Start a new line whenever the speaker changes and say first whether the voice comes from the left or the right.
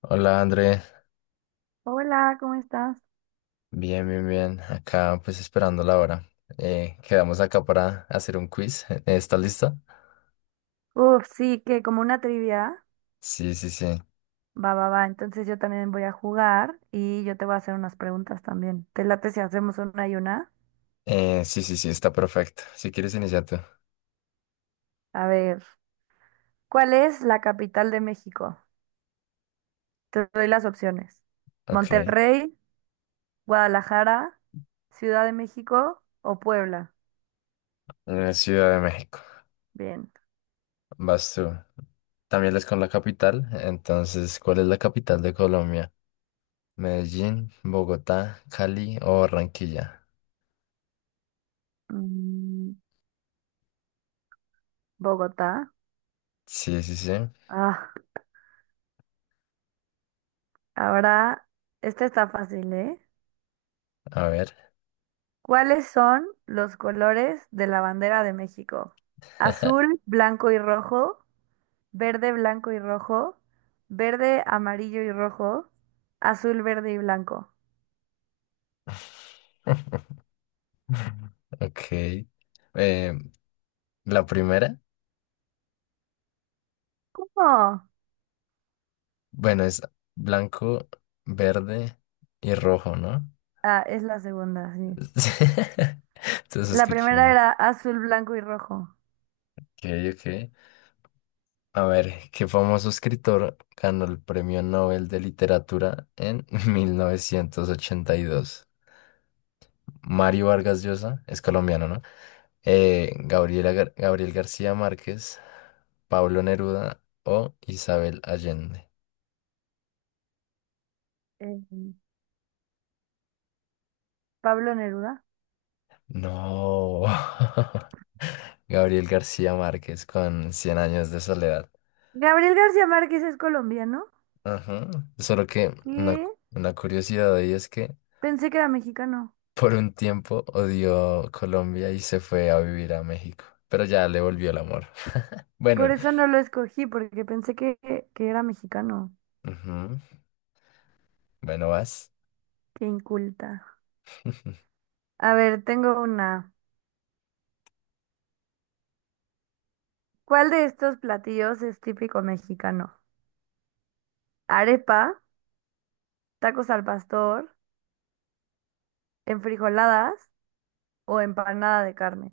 left: Hola André,
right: Hola, ¿cómo estás?
left: bien, bien, bien. Acá pues esperando la hora. Quedamos acá para hacer un quiz. ¿Está lista?
right: Uf, sí, que como una trivia.
left: Sí, sí, sí.
right: Va, va, va. Entonces yo también voy a jugar y yo te voy a hacer unas preguntas también. ¿Te late si hacemos una y una?
left: Sí, sí, sí, está perfecto. Si quieres iniciar tú.
right: A ver, ¿cuál es la capital de México? Te doy las opciones.
left: Ok.
right: Monterrey, Guadalajara, Ciudad de México o Puebla.
left: Ciudad de México.
right: Bien.
left: Vas tú. También es con la capital. Entonces, ¿cuál es la capital de Colombia? Medellín, Bogotá, Cali o Barranquilla.
right: Mm, Bogotá.
left: Sí, sí, sí.
right: Ah, ahora, esta está fácil, ¿eh?
left: A ver.
right: ¿Cuáles son los colores de la bandera de México? Azul, blanco y rojo, verde, blanco y rojo, verde, amarillo y rojo, azul, verde y blanco.
left: Ok. Eh, la primera.
right: ¿Cómo?
left: Bueno, es blanco, verde y rojo, ¿no?
right: Ah, es la segunda, sí.
left: Entonces
right: La primera
left: escúchame.
right: era azul, blanco y rojo.
left: Ok, ok. A ver, ¿qué famoso escritor ganó el Premio Nobel de Literatura en 1982? Mario Vargas Llosa, es colombiano, ¿no? Gabriel García Márquez, Pablo Neruda o Isabel Allende.
right: Eh, Pablo Neruda.
left: No. Gabriel García Márquez con 100 años de soledad.
right: Gabriel García Márquez es colombiano.
left: Ajá. Solo que una,
right: ¿Qué?
left: una curiosidad ahí es que
right: Pensé que era mexicano.
left: por un tiempo odió Colombia y se fue a vivir a México, pero ya le volvió el amor.
right: Por
left: Bueno,
right: eso no lo escogí, porque pensé que era mexicano.
left: ujú, bueno, vas.
right: Qué inculta. A ver, tengo una. ¿Cuál de estos platillos es típico mexicano? ¿Arepa, tacos al pastor, enfrijoladas o empanada de carne?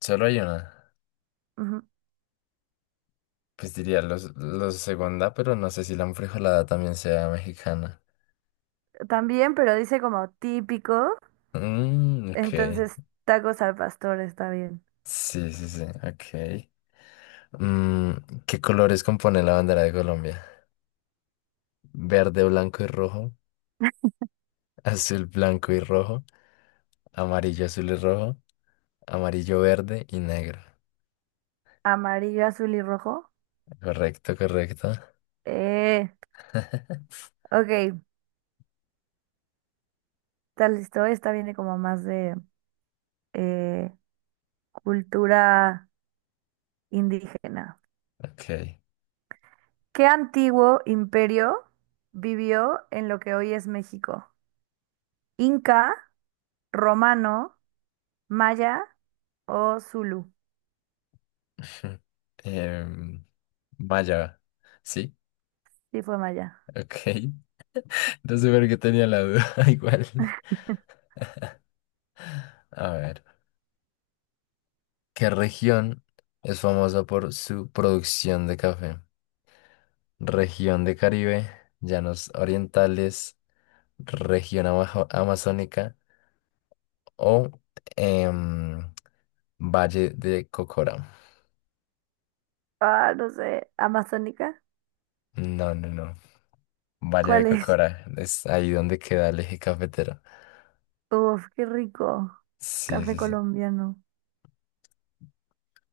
left: Solo hay una.
right: Ujú.
left: Pues diría los segunda, pero no sé si la enfrijolada también sea mexicana.
right: También, pero dice como típico,
left: Mm, ok.
right: entonces tacos al pastor está bien.
left: Sí, sí, sí, ok. Mm, ¿Qué colores compone la bandera de Colombia? Verde, blanco y rojo, azul, blanco y rojo, amarillo, azul y rojo. Amarillo, verde y negro.
right: Amarillo, azul y rojo.
left: Correcto, correcto.
right: Eh, ok, está listo. Esta viene como más de eh, cultura indígena.
left: Ok.
right: ¿Qué antiguo imperio vivió en lo que hoy es México? ¿Inca, romano? ¿Maya o Zulu?
left: Em, vaya. Sí,
right: Sí, fue Maya.
left: ok. No sé por qué tenía la duda igual. A ver. ¿Qué región es famosa por su producción de café? Región de Caribe, llanos orientales, región amazónica o em, Valle de Cocora.
right: Ah, no sé. ¿Amazónica?
left: No, no, no. Valle de
right: ¿Cuál es?
left: Cocora, es ahí donde queda el eje cafetero.
right: Uf, qué rico.
left: Sí,
right: Café
left: sí, sí.
right: colombiano.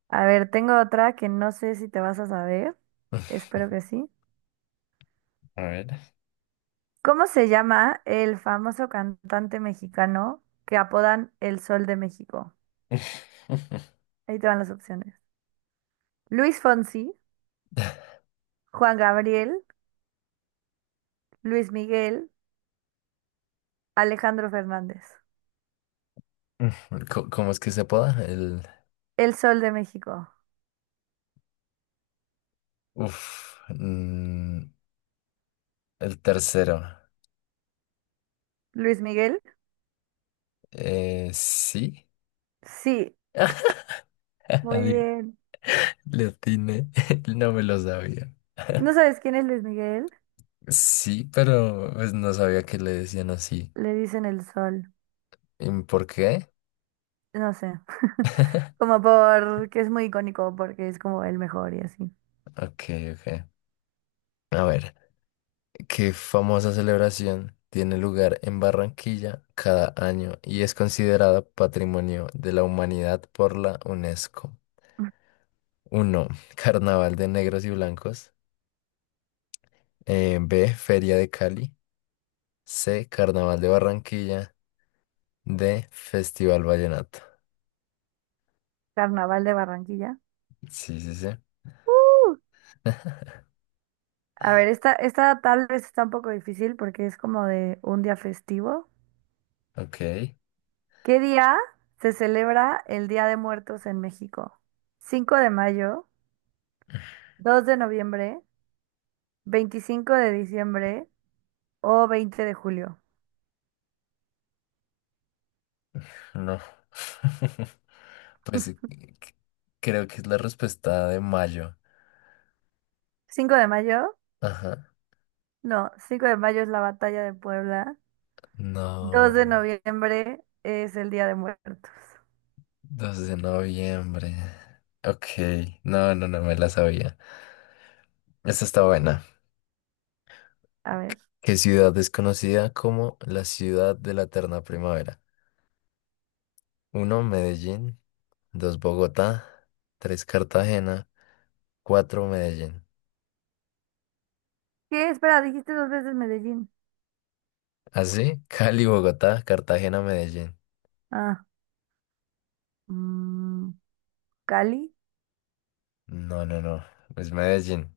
right: A ver, tengo otra que no sé si te vas a saber. Espero que sí.
left: A ver.
right: ¿Cómo se llama el famoso cantante mexicano que apodan El Sol de México? Ahí te van las opciones. Luis Fonsi, Juan Gabriel, Luis Miguel, Alejandro Fernández.
left: ¿Cómo es que se apoda?
right: El Sol de México.
left: Uf, mm, el tercero.
right: Luis Miguel.
left: Sí.
right: Sí, muy
left: Adi-
right: bien.
left: le atiné. No me lo sabía.
right: ¿No sabes quién es Luis Miguel?
left: Sí, pero pues, no sabía que le decían así.
right: Le dicen el sol.
left: ¿Y por qué?
right: No sé. Como porque es muy icónico, porque es como el mejor y así.
left: Ok, ok. A ver. ¿Qué famosa celebración tiene lugar en Barranquilla cada año y es considerada Patrimonio de la Humanidad por la UNESCO? Uno. Carnaval de Negros y Blancos. B. Feria de Cali. C. Carnaval de Barranquilla. D. Festival Vallenato.
right: Carnaval de Barranquilla.
left: Sí, sí, sí.
right: ¡Uh! A ver, esta tal vez está un poco difícil porque es como de un día festivo.
left: Ok,
right: ¿Qué día se celebra el Día de Muertos en México? 5 de mayo, 2 de noviembre, 25 de diciembre o 20 de julio.
left: no. Pues creo que es la respuesta de mayo.
right: 5 de mayo,
left: Ajá.
right: no, 5 de mayo es la batalla de Puebla. 2
left: No.
right: de noviembre es el Día de Muertos.
left: 2 de noviembre. Ok, no, no, no me la sabía. Esta está buena.
right: A ver.
left: ¿Qué ciudad es conocida como la ciudad de la eterna primavera? Uno, Medellín; dos, Bogotá; tres, Cartagena; cuatro, Medellín.
right: ¿Qué? Espera, dijiste dos veces Medellín.
left: Así, Cali, Bogotá, Cartagena, Medellín.
right: Ah, mm, Cali.
left: No, no, no, es Medellín.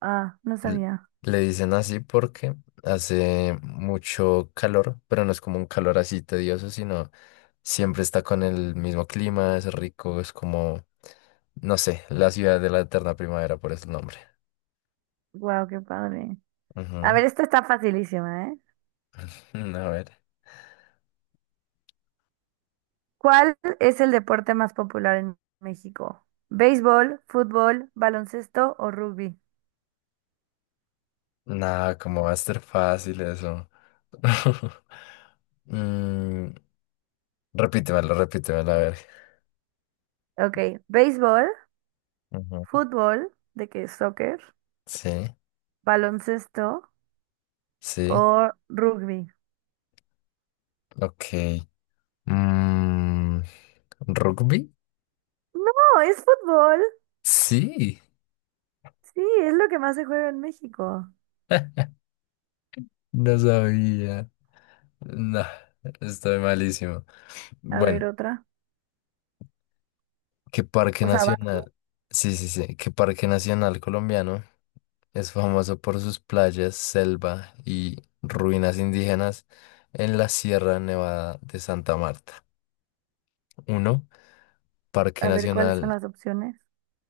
right: Ah, no
left: L-
right: sabía.
left: Le dicen así porque hace mucho calor, pero no es como un calor así tedioso, sino siempre está con el mismo clima, es rico, es como, no sé, la ciudad de la eterna primavera, por ese nombre.
right: Wow, qué padre. A
left: Ujú.
right: ver, esta está facilísima, ¿eh?
left: A ver.
right: ¿Cuál es el deporte más popular en México? ¿Béisbol, fútbol, baloncesto o rugby?
left: ¿Nada, como va a ser fácil eso? Mm, repítemelo, repítemelo, a ver.
right: Ok, béisbol,
left: Ujú.
right: fútbol, de que es soccer,
left: Sí,
right: baloncesto
left: sí,
right: o rugby.
left: ok. Mm, ¿Rugby?
right: No, es fútbol.
left: Sí.
right: Sí, es lo que más se juega en México.
left: No sabía. No, estoy malísimo.
right: A ver
left: Bueno,
right: otra.
left: ¿qué parque
right: O sea, vas tú.
left: nacional? Sí, sí, sí. ¿Qué parque nacional colombiano es famoso por sus playas, selva y ruinas indígenas en la Sierra Nevada de Santa Marta? Uno, Parque
right: A ver cuáles son
left: Nacional,
right: las opciones.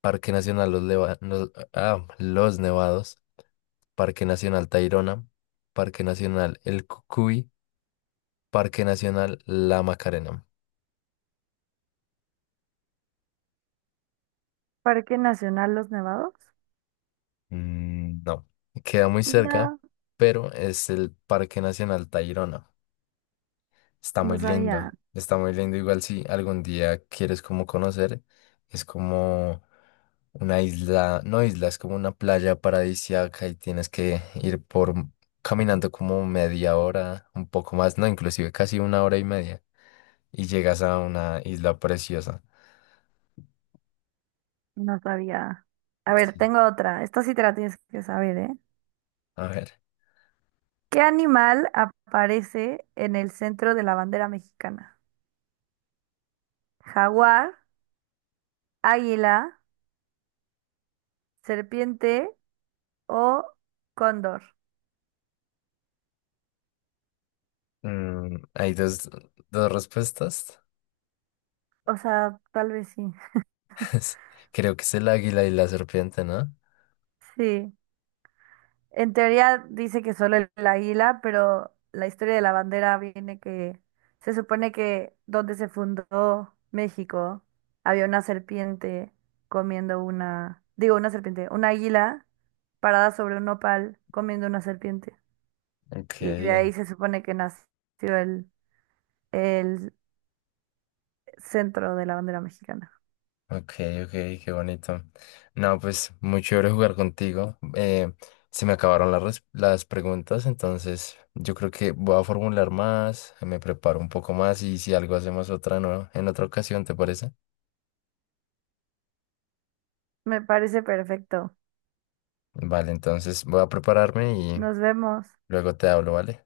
left: Parque Nacional Los, Leva- Los- ah, Los Nevados, Parque Nacional Tayrona, Parque Nacional El Cucuy, Parque Nacional La Macarena.
right: Parque Nacional Los Nevados.
left: Mm, no, queda muy cerca,
right: No,
left: pero es el Parque Nacional Tayrona. Está
right: no
left: muy
right: sabía,
left: lindo, está muy lindo. Igual si algún día quieres como conocer, es como una isla, no isla, es como una playa paradisíaca y tienes que ir por caminando como media hora, un poco más, no, inclusive casi una hora y media y llegas a una isla preciosa.
right: no sabía. A ver,
left: Sí.
right: tengo otra. Esta sí te la tienes que saber, ¿eh?
left: A ver,
right: ¿Qué animal aparece en el centro de la bandera mexicana? ¿Jaguar, águila, serpiente o cóndor?
left: hay dos respuestas.
right: O sea, tal vez sí.
left: Creo que es el águila y la serpiente, ¿no?
right: Sí. En teoría dice que solo el, águila, pero la historia de la bandera viene que se supone que donde se fundó México había una serpiente comiendo una, digo una serpiente, una águila parada sobre un nopal comiendo una serpiente.
left: Ok,
right: Y de ahí se supone que nació el, el centro de la bandera mexicana.
left: ok, ok, qué bonito. No, pues muy chévere jugar contigo. Se me acabaron las preguntas, entonces yo creo que voy a formular más, me preparo un poco más y si algo hacemos otra nueva en otra ocasión, ¿te parece?
right: Me parece perfecto.
left: Vale, entonces voy a prepararme y
right: Nos vemos.
left: luego te hablo, ¿vale?